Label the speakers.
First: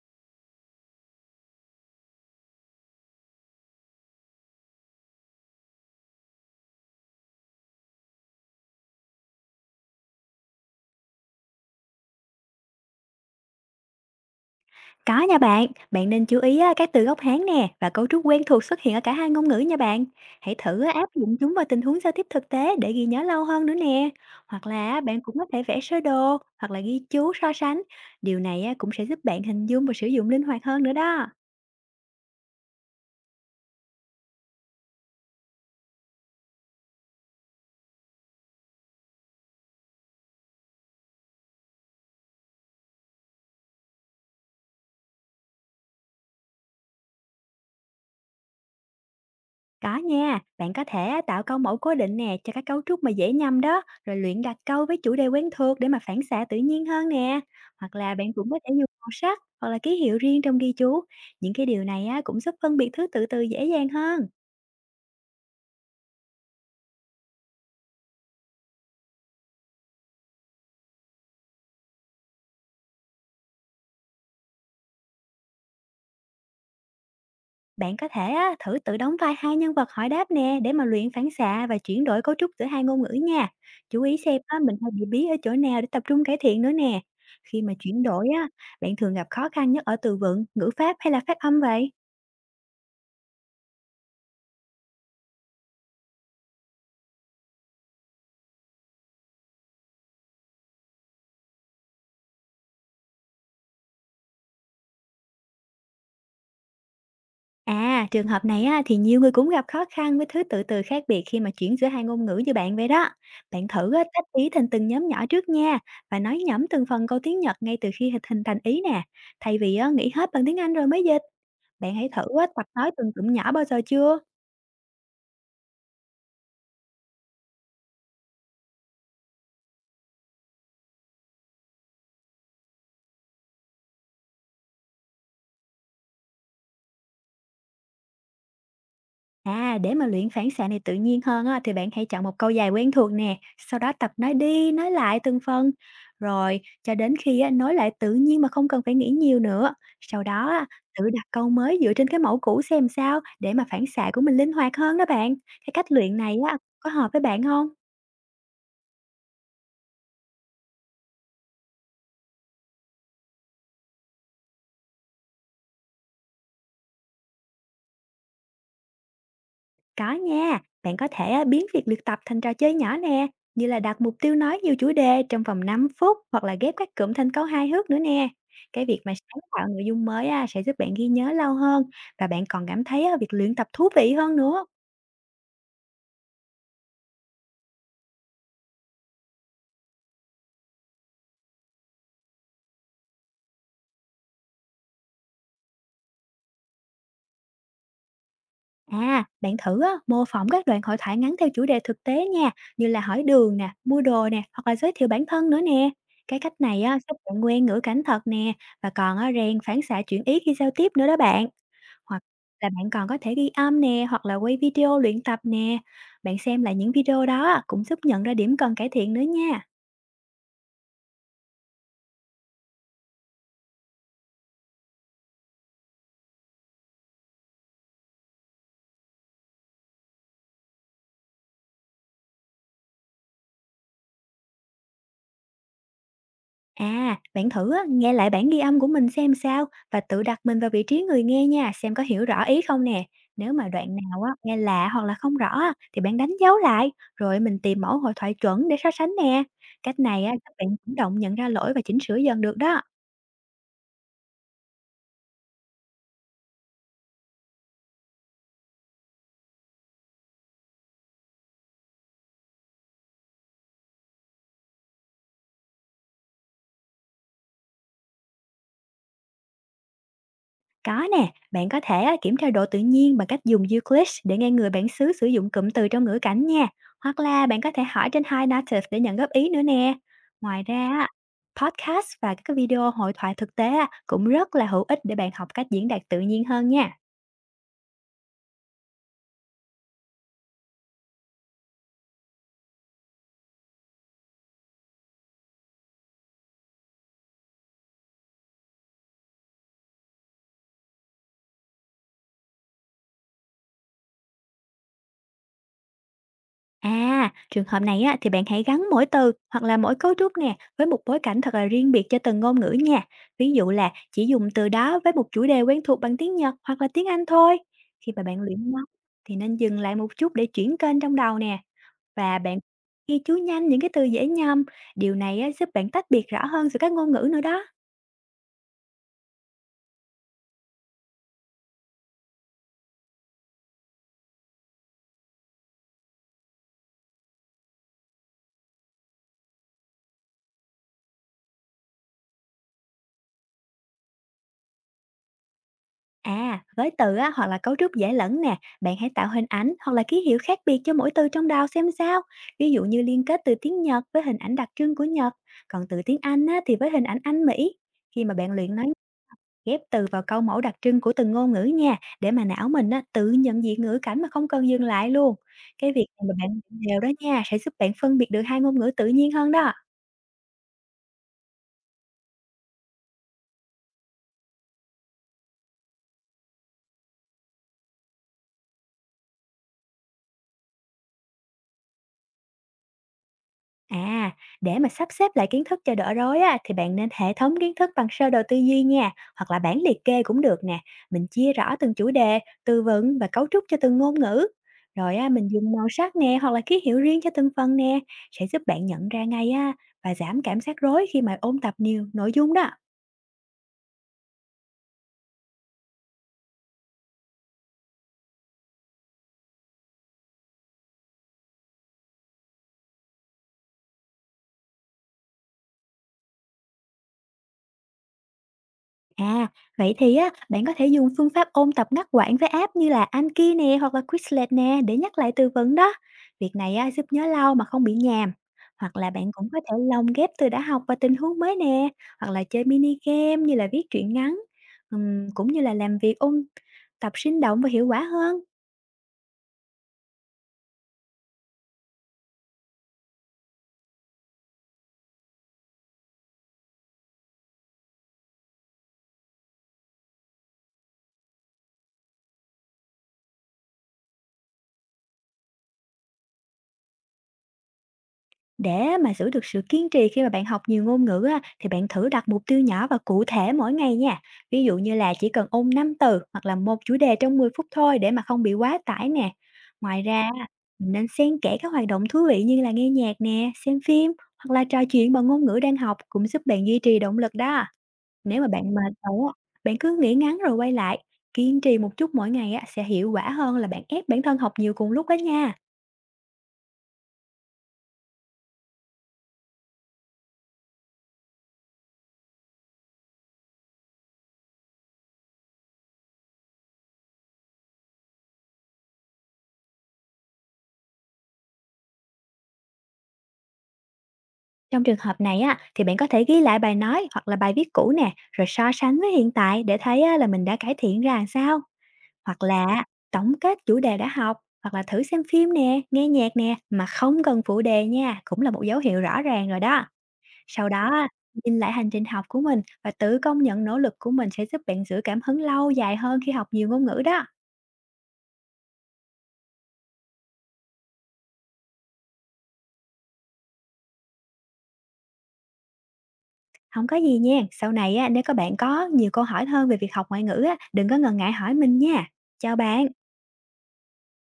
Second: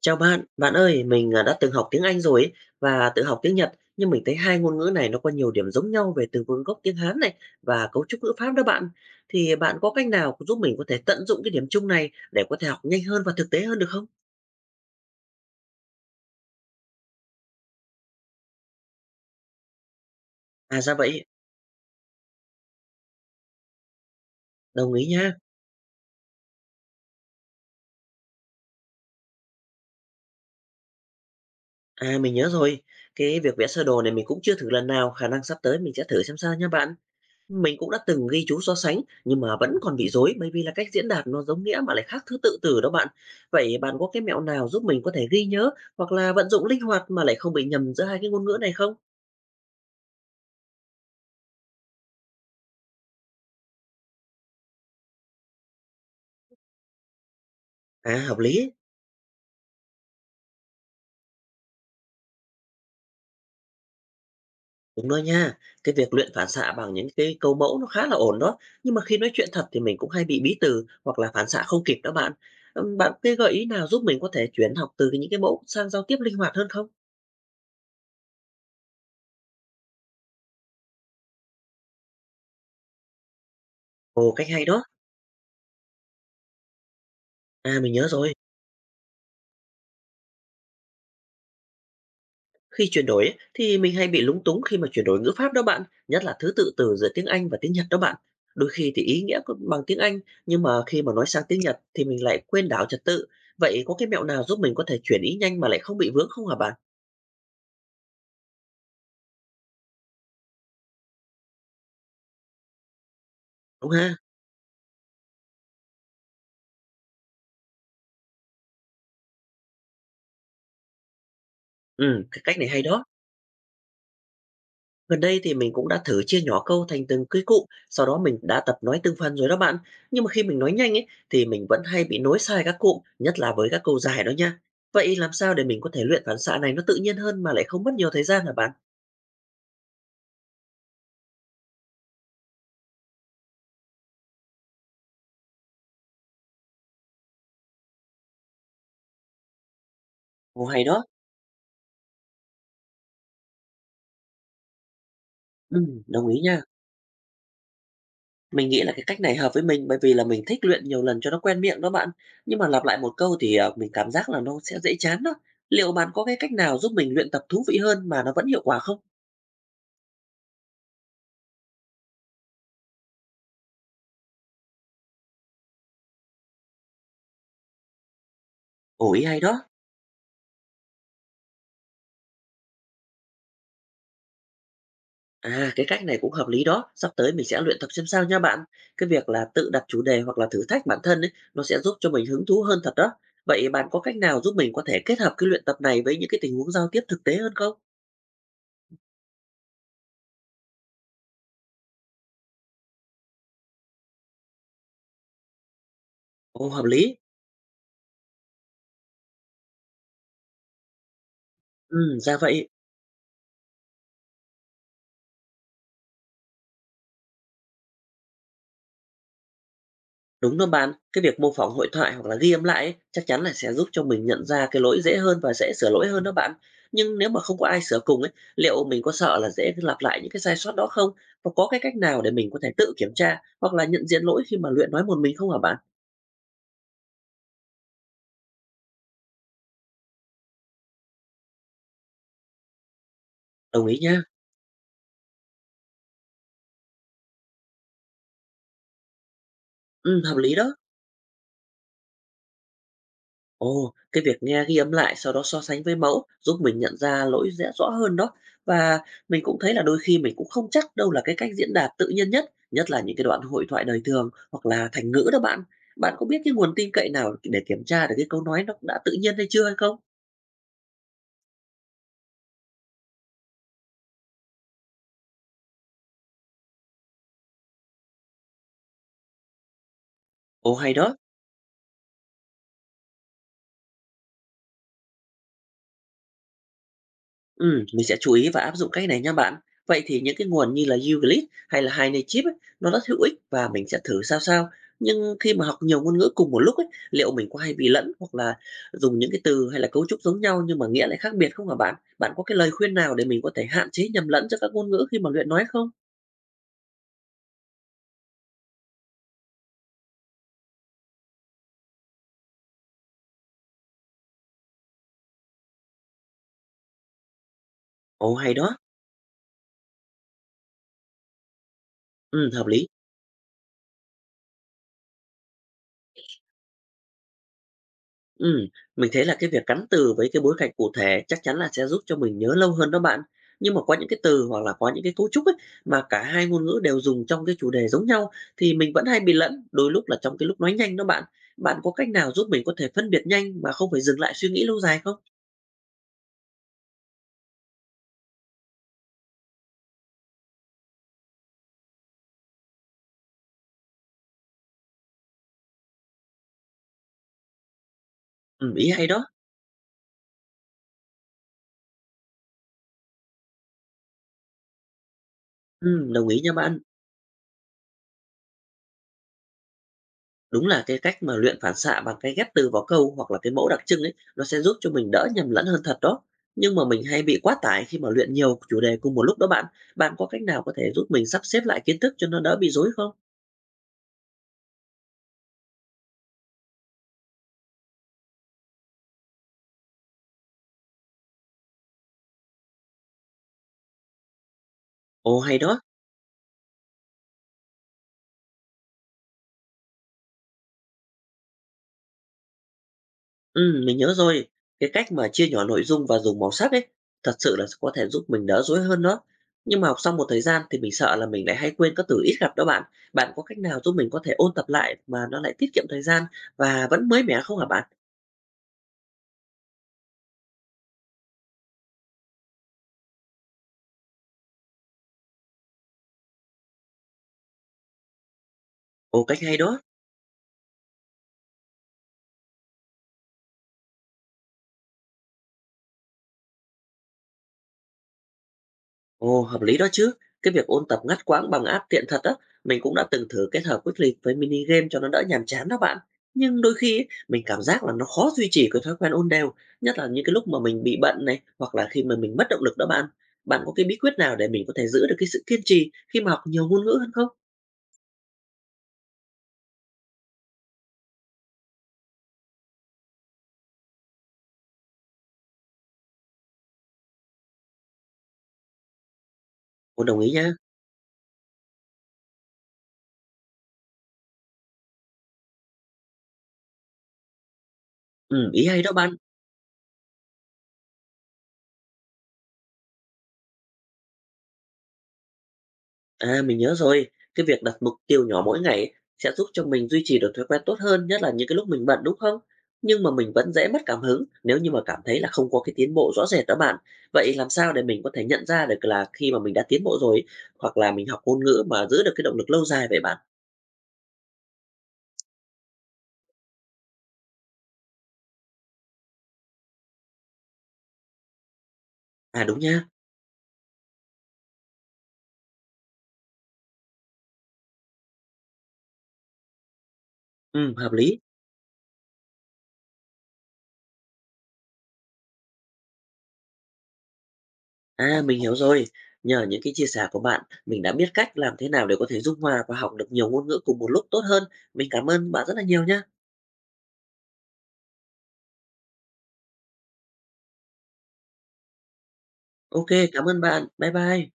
Speaker 1: Chào bạn, bạn ơi, đã từng học tiếng Anh rồi ấy, và tự học tiếng Nhật, nhưng mình thấy hai ngôn ngữ này nó có nhiều điểm giống nhau về từ vựng gốc tiếng Hán này và cấu trúc ngữ pháp đó bạn. Thì bạn có cách nào giúp mình có thể tận dụng cái điểm chung này để có thể học nhanh hơn và thực tế hơn được không?
Speaker 2: Có nha bạn, bạn nên chú ý á, các từ gốc Hán nè và cấu trúc quen thuộc xuất hiện ở cả hai ngôn ngữ nha bạn. Hãy
Speaker 1: À
Speaker 2: thử á,
Speaker 1: ra
Speaker 2: áp
Speaker 1: vậy,
Speaker 2: dụng chúng vào tình huống giao tiếp thực tế để ghi nhớ lâu hơn nữa nè. Hoặc là
Speaker 1: đồng
Speaker 2: á,
Speaker 1: ý
Speaker 2: bạn
Speaker 1: nha.
Speaker 2: cũng có thể vẽ sơ đồ hoặc là ghi chú so sánh. Điều này á, cũng sẽ giúp bạn hình dung và sử dụng linh hoạt hơn nữa đó.
Speaker 1: À mình nhớ rồi, cái việc vẽ sơ đồ này mình cũng chưa thử lần nào, khả năng sắp tới mình sẽ thử xem sao nha bạn. Mình cũng đã từng ghi chú so sánh nhưng mà vẫn còn bị rối bởi vì là cách diễn đạt nó giống nghĩa mà lại khác thứ tự từ đó bạn. Vậy bạn có cái mẹo nào giúp mình có thể ghi nhớ hoặc là vận dụng linh hoạt mà lại không bị nhầm giữa hai cái ngôn ngữ này không?
Speaker 2: Có nha, bạn có thể á, tạo câu mẫu cố định nè cho các cấu trúc mà dễ nhầm đó, rồi luyện đặt câu với chủ đề quen thuộc để mà phản xạ tự nhiên hơn nè. Hoặc là
Speaker 1: À
Speaker 2: bạn
Speaker 1: hợp
Speaker 2: cũng có thể
Speaker 1: lý,
Speaker 2: dùng màu sắc hoặc là ký hiệu riêng trong ghi chú. Những cái điều này á, cũng giúp phân biệt thứ tự từ dễ dàng hơn.
Speaker 1: đúng đó nha. Cái việc luyện phản xạ bằng những cái câu mẫu nó khá là ổn đó. Nhưng mà khi nói chuyện thật thì mình cũng hay bị bí từ hoặc là phản xạ không kịp đó bạn. Bạn cái gợi ý nào giúp mình có thể chuyển học từ những cái mẫu sang giao tiếp linh hoạt hơn không?
Speaker 2: Bạn có thể á, thử tự đóng vai hai nhân vật hỏi đáp nè để mà luyện phản xạ và chuyển đổi cấu trúc giữa hai ngôn ngữ nha. Chú ý
Speaker 1: Ồ,
Speaker 2: xem
Speaker 1: cách
Speaker 2: á,
Speaker 1: hay
Speaker 2: mình
Speaker 1: đó.
Speaker 2: hay bị bí ở chỗ nào để tập trung cải thiện nữa nè. Khi mà
Speaker 1: À mình
Speaker 2: chuyển
Speaker 1: nhớ
Speaker 2: đổi
Speaker 1: rồi.
Speaker 2: á, bạn thường gặp khó khăn nhất ở từ vựng, ngữ pháp hay là phát âm vậy?
Speaker 1: Khi chuyển đổi ấy, thì mình hay bị lúng túng khi mà chuyển đổi ngữ pháp đó bạn, nhất là thứ tự từ giữa tiếng Anh và tiếng Nhật đó bạn. Đôi khi thì ý nghĩa bằng tiếng Anh nhưng mà khi mà nói sang tiếng Nhật thì mình lại quên đảo trật tự. Vậy có cái mẹo nào giúp mình có thể chuyển ý nhanh mà lại không bị vướng không hả bạn?
Speaker 2: À, trường hợp này á, thì nhiều người cũng gặp khó khăn với thứ tự từ khác biệt khi mà chuyển giữa hai ngôn ngữ như bạn vậy đó. Bạn
Speaker 1: Đúng
Speaker 2: thử á,
Speaker 1: ha?
Speaker 2: tách ý thành từng nhóm nhỏ trước nha và nói nhẩm từng phần câu tiếng Nhật ngay từ khi hình hình thành ý nè. Thay vì á, nghĩ hết bằng tiếng Anh rồi mới dịch, bạn hãy thử
Speaker 1: Ừ, cái
Speaker 2: á,
Speaker 1: cách
Speaker 2: tập
Speaker 1: này hay
Speaker 2: nói
Speaker 1: đó.
Speaker 2: từng cụm nhỏ bao giờ chưa?
Speaker 1: Gần đây thì mình cũng đã thử chia nhỏ câu thành từng cái cụm, sau đó mình đã tập nói từng phần rồi đó bạn. Nhưng mà khi mình nói nhanh ấy thì mình vẫn hay bị nối sai các cụm, nhất là với các câu dài đó nha. Vậy làm sao để mình có thể luyện phản xạ này nó tự nhiên hơn mà lại không mất nhiều thời gian hả bạn?
Speaker 2: À, để mà luyện phản xạ này tự nhiên hơn á, thì bạn hãy chọn một câu dài quen thuộc nè, sau đó tập nói đi, nói lại từng phần, rồi cho đến khi á, nói lại tự nhiên mà không cần phải nghĩ nhiều nữa. Sau đó
Speaker 1: Ồ,
Speaker 2: á,
Speaker 1: hay đó.
Speaker 2: tự đặt câu mới dựa trên cái mẫu cũ xem sao để mà phản xạ của mình linh hoạt hơn đó bạn. Cái cách luyện
Speaker 1: Đồng
Speaker 2: này
Speaker 1: ý
Speaker 2: á,
Speaker 1: nha.
Speaker 2: có hợp với bạn không?
Speaker 1: Mình nghĩ là cái cách này hợp với mình bởi vì là mình thích luyện nhiều lần cho nó quen miệng đó bạn. Nhưng mà lặp lại một câu thì, mình cảm giác là nó sẽ dễ chán đó. Liệu bạn có cái cách nào giúp mình luyện tập thú vị hơn mà nó vẫn hiệu quả không?
Speaker 2: Có nha, bạn có thể à, biến việc luyện tập thành trò chơi nhỏ nè, như là đặt mục tiêu nói nhiều chủ đề trong vòng 5 phút hoặc là ghép các cụm thành câu hài hước nữa nè. Cái việc mà
Speaker 1: Ồ, ý
Speaker 2: sáng
Speaker 1: hay đó.
Speaker 2: tạo nội dung mới à, sẽ giúp bạn ghi nhớ lâu hơn và bạn còn cảm thấy à, việc luyện tập thú vị hơn nữa.
Speaker 1: À, cái cách này cũng hợp lý đó. Sắp tới mình sẽ luyện tập xem sao nha bạn. Cái việc là tự đặt chủ đề hoặc là thử thách bản thân ấy, nó sẽ giúp cho mình hứng thú hơn thật đó. Vậy bạn có cách nào giúp mình có thể kết hợp cái luyện tập này với những cái tình huống giao tiếp thực tế hơn không?
Speaker 2: À, bạn thử à, mô phỏng các đoạn hội thoại ngắn theo chủ đề thực tế nha, như là hỏi đường nè, mua đồ nè, hoặc là giới thiệu bản thân nữa nè. Cái cách
Speaker 1: Ồ,
Speaker 2: này
Speaker 1: hợp
Speaker 2: á, giúp
Speaker 1: lý.
Speaker 2: bạn quen ngữ cảnh thật nè và còn à, rèn phản xạ chuyển ý khi giao tiếp nữa đó bạn.
Speaker 1: Ừ,
Speaker 2: Hoặc
Speaker 1: ra vậy.
Speaker 2: là bạn còn có thể ghi âm nè, hoặc là quay video luyện tập nè. Bạn xem lại những video đó á, cũng giúp nhận ra điểm cần cải thiện nữa nha.
Speaker 1: Đúng đó bạn, cái việc mô phỏng hội thoại hoặc là ghi âm lại ấy, chắc chắn là sẽ giúp cho mình nhận ra cái lỗi dễ hơn và dễ sửa lỗi hơn đó bạn. Nhưng nếu mà không có ai sửa cùng ấy, liệu mình có sợ là dễ lặp lại những cái sai sót đó không? Và có cái cách nào để mình có thể tự kiểm tra hoặc là nhận diện lỗi khi mà luyện nói một mình không hả bạn?
Speaker 2: À, bạn thử á, nghe lại bản ghi âm của mình xem sao và tự đặt mình vào vị trí người nghe nha, xem có hiểu rõ ý không nè. Nếu mà
Speaker 1: Đồng
Speaker 2: đoạn
Speaker 1: ý
Speaker 2: nào
Speaker 1: nha.
Speaker 2: á, nghe lạ hoặc là không rõ á, thì bạn đánh dấu lại, rồi mình tìm mẫu hội thoại chuẩn để so sánh nè. Cách
Speaker 1: Ừ,
Speaker 2: này á,
Speaker 1: hợp
Speaker 2: các
Speaker 1: lý đó.
Speaker 2: bạn chủ động nhận ra lỗi và chỉnh sửa dần được đó.
Speaker 1: Ồ, cái việc nghe ghi âm lại sau đó so sánh với mẫu giúp mình nhận ra lỗi dễ rõ hơn đó. Và mình cũng thấy là đôi khi mình cũng không chắc đâu là cái cách diễn đạt tự nhiên nhất, nhất là những cái đoạn hội thoại đời thường hoặc là thành ngữ đó bạn. Bạn có biết cái nguồn tin cậy nào để kiểm tra được cái câu nói nó đã tự nhiên hay chưa hay không?
Speaker 2: Có nè, bạn có thể á, kiểm tra độ tự nhiên bằng cách dùng Euclid để nghe người bản xứ sử dụng cụm từ trong ngữ cảnh nha. Hoặc là bạn có thể hỏi trên Hi Native để nhận góp ý nữa nè. Ngoài
Speaker 1: Ồ
Speaker 2: ra,
Speaker 1: hay
Speaker 2: á,
Speaker 1: đó.
Speaker 2: podcast và các cái video hội thoại thực tế á, cũng rất là hữu ích để bạn học cách diễn đạt tự nhiên hơn nha.
Speaker 1: Mình sẽ chú ý và áp dụng cách này nha bạn. Vậy thì những cái nguồn như là YouGlead hay là HiNative ấy, nó rất hữu ích và mình sẽ thử sao sao. Nhưng khi mà học nhiều ngôn ngữ cùng một lúc ấy, liệu mình có hay bị lẫn hoặc là dùng những cái từ hay là cấu trúc giống nhau nhưng mà nghĩa lại khác biệt không hả bạn? Bạn có cái lời khuyên nào để mình có thể hạn chế nhầm lẫn giữa các ngôn ngữ khi mà luyện nói không?
Speaker 2: À, trường hợp này á, thì bạn hãy gắn mỗi từ hoặc là mỗi cấu trúc nè với một bối cảnh thật là riêng biệt cho từng ngôn ngữ nha. Ví dụ là chỉ dùng từ đó với một chủ đề quen thuộc bằng tiếng Nhật hoặc là tiếng Anh thôi. Khi mà
Speaker 1: Ồ
Speaker 2: bạn
Speaker 1: hay
Speaker 2: luyện
Speaker 1: đó.
Speaker 2: nó thì nên dừng lại một chút để chuyển kênh trong đầu nè và
Speaker 1: Ừ,
Speaker 2: bạn
Speaker 1: hợp lý.
Speaker 2: ghi chú nhanh những cái từ dễ nhầm. Điều này á, giúp bạn tách biệt rõ hơn giữa các ngôn ngữ nữa đó.
Speaker 1: Ừ, mình thấy là cái việc gắn từ với cái bối cảnh cụ thể chắc chắn là sẽ giúp cho mình nhớ lâu hơn đó bạn. Nhưng mà có những cái từ hoặc là có những cái cấu trúc ấy mà cả hai ngôn ngữ đều dùng trong cái chủ đề giống nhau thì mình vẫn hay bị lẫn, đôi lúc là trong cái lúc nói nhanh đó bạn. Bạn có cách nào giúp mình có thể phân biệt nhanh mà không phải dừng lại suy nghĩ lâu dài không?
Speaker 2: À, với từ á, hoặc là cấu trúc dễ lẫn nè, bạn hãy tạo hình ảnh hoặc là ký hiệu khác biệt cho mỗi từ trong đầu xem sao. Ví dụ như liên kết từ tiếng Nhật với hình ảnh đặc trưng của Nhật, còn từ tiếng Anh á, thì với hình ảnh Anh Mỹ. Khi mà bạn luyện nói
Speaker 1: Ý hay đó.
Speaker 2: ghép từ vào câu mẫu đặc trưng của từng ngôn ngữ nha, để mà não mình á, tự nhận diện ngữ cảnh mà không cần dừng lại luôn. Cái việc này
Speaker 1: Đồng
Speaker 2: mà
Speaker 1: ý nha
Speaker 2: bạn
Speaker 1: bạn.
Speaker 2: luyện đều đó nha, sẽ giúp bạn phân biệt được hai ngôn ngữ tự nhiên hơn đó.
Speaker 1: Đúng là cái cách mà luyện phản xạ bằng cái ghép từ vào câu hoặc là cái mẫu đặc trưng ấy, nó sẽ giúp cho mình đỡ nhầm lẫn hơn thật đó. Nhưng mà mình hay bị quá tải khi mà luyện nhiều chủ đề cùng một lúc đó bạn. Bạn có cách nào có thể giúp mình sắp xếp lại kiến thức cho nó đỡ bị rối không?
Speaker 2: À, để mà sắp xếp lại kiến thức cho đỡ rối á, thì bạn nên hệ thống kiến thức bằng sơ đồ tư duy nha, hoặc là bảng liệt kê cũng được nè. Mình chia rõ từng chủ đề, từ vựng và cấu trúc cho từng ngôn ngữ. Rồi á,
Speaker 1: Ồ
Speaker 2: mình
Speaker 1: hay
Speaker 2: dùng
Speaker 1: đó.
Speaker 2: màu sắc nè hoặc là ký hiệu riêng cho từng phần nè, sẽ giúp bạn nhận ra ngay á và giảm cảm giác rối khi mà ôn tập nhiều nội dung đó.
Speaker 1: Ừ, mình nhớ rồi. Cái cách mà chia nhỏ nội dung và dùng màu sắc ấy, thật sự là có thể giúp mình đỡ rối hơn đó. Nhưng mà học xong một thời gian thì mình sợ là mình lại hay quên các từ ít gặp đó bạn. Bạn có cách nào giúp mình có thể ôn tập lại mà nó lại tiết kiệm thời gian và vẫn mới mẻ không hả bạn?
Speaker 2: À, vậy thì á, bạn có thể dùng phương pháp ôn tập ngắt quãng với app như là Anki nè hoặc là Quizlet nè để nhắc lại từ vựng đó. Việc này á, giúp nhớ lâu mà không bị nhàm. Hoặc là
Speaker 1: Ồ,
Speaker 2: bạn
Speaker 1: cách
Speaker 2: cũng
Speaker 1: hay
Speaker 2: có thể
Speaker 1: đó.
Speaker 2: lồng ghép từ đã học vào tình huống mới nè, hoặc là chơi mini game như là viết truyện ngắn, cũng như là làm việc ôn tập sinh động và hiệu quả hơn.
Speaker 1: Ồ, hợp lý đó chứ. Cái việc ôn tập ngắt quãng bằng app tiện thật á, mình cũng đã từng thử kết hợp Quick Leap với mini game cho nó đỡ nhàm chán đó bạn. Nhưng đôi khi ấy, mình cảm giác là nó khó duy trì cái thói quen ôn đều, nhất là những cái lúc mà mình bị bận này hoặc là khi mà mình mất động lực đó bạn. Bạn có cái bí quyết nào để mình có thể giữ được cái sự kiên trì khi mà học nhiều ngôn ngữ hơn không?
Speaker 2: Để mà giữ được sự kiên trì khi mà bạn học nhiều ngôn ngữ á, thì bạn thử đặt mục tiêu nhỏ và cụ thể mỗi ngày nha. Ví dụ như là chỉ cần ôn 5 từ hoặc là một chủ đề trong 10 phút thôi để mà không bị quá tải nè. Ngoài
Speaker 1: Ồ, đồng
Speaker 2: ra,
Speaker 1: ý
Speaker 2: á,
Speaker 1: nha.
Speaker 2: mình nên xen kẽ các hoạt động thú vị như là nghe nhạc nè, xem phim hoặc là trò chuyện bằng ngôn ngữ đang học cũng giúp bạn duy trì động lực đó.
Speaker 1: Ừ,
Speaker 2: Nếu mà
Speaker 1: ý
Speaker 2: bạn
Speaker 1: hay
Speaker 2: mệt
Speaker 1: đó bạn.
Speaker 2: rồi á, bạn cứ nghỉ ngắn rồi quay lại. Kiên trì một chút mỗi ngày á, sẽ hiệu quả hơn là bạn ép bản thân học nhiều cùng lúc đó nha.
Speaker 1: À, mình nhớ rồi. Cái việc đặt mục tiêu nhỏ mỗi ngày sẽ giúp cho mình duy trì được thói quen tốt hơn, nhất là những cái lúc mình bận đúng không? Nhưng mà mình vẫn dễ mất cảm hứng nếu như mà cảm thấy là không có cái tiến bộ rõ rệt đó bạn. Vậy làm sao để mình có thể nhận ra được là khi mà mình đã tiến bộ rồi hoặc là mình học ngôn ngữ mà giữ được cái động lực lâu dài vậy bạn?
Speaker 2: Trong trường hợp này á, thì bạn có thể ghi lại bài nói hoặc là bài viết cũ nè, rồi so sánh với hiện tại để thấy á, là mình đã cải thiện ra làm sao. Hoặc
Speaker 1: À đúng
Speaker 2: là
Speaker 1: nha.
Speaker 2: tổng kết chủ đề đã học, hoặc là thử xem phim nè, nghe nhạc nè, mà không cần phụ đề nha, cũng là một dấu hiệu rõ ràng rồi đó. Sau
Speaker 1: Ừ,
Speaker 2: đó,
Speaker 1: hợp
Speaker 2: á,
Speaker 1: lý.
Speaker 2: nhìn lại hành trình học của mình và tự công nhận nỗ lực của mình sẽ giúp bạn giữ cảm hứng lâu dài hơn khi học nhiều ngôn ngữ đó.
Speaker 1: À, mình hiểu rồi. Nhờ những cái chia sẻ của bạn, mình đã biết cách làm thế nào để có thể dung hòa và học được nhiều ngôn ngữ cùng một lúc tốt hơn. Mình cảm ơn bạn rất là nhiều nha.
Speaker 2: Không có gì nha, sau này á, nếu các bạn có nhiều câu hỏi hơn về việc học ngoại ngữ á, đừng có ngần ngại hỏi mình nha. Chào bạn!
Speaker 1: OK, cảm ơn bạn. Bye bye.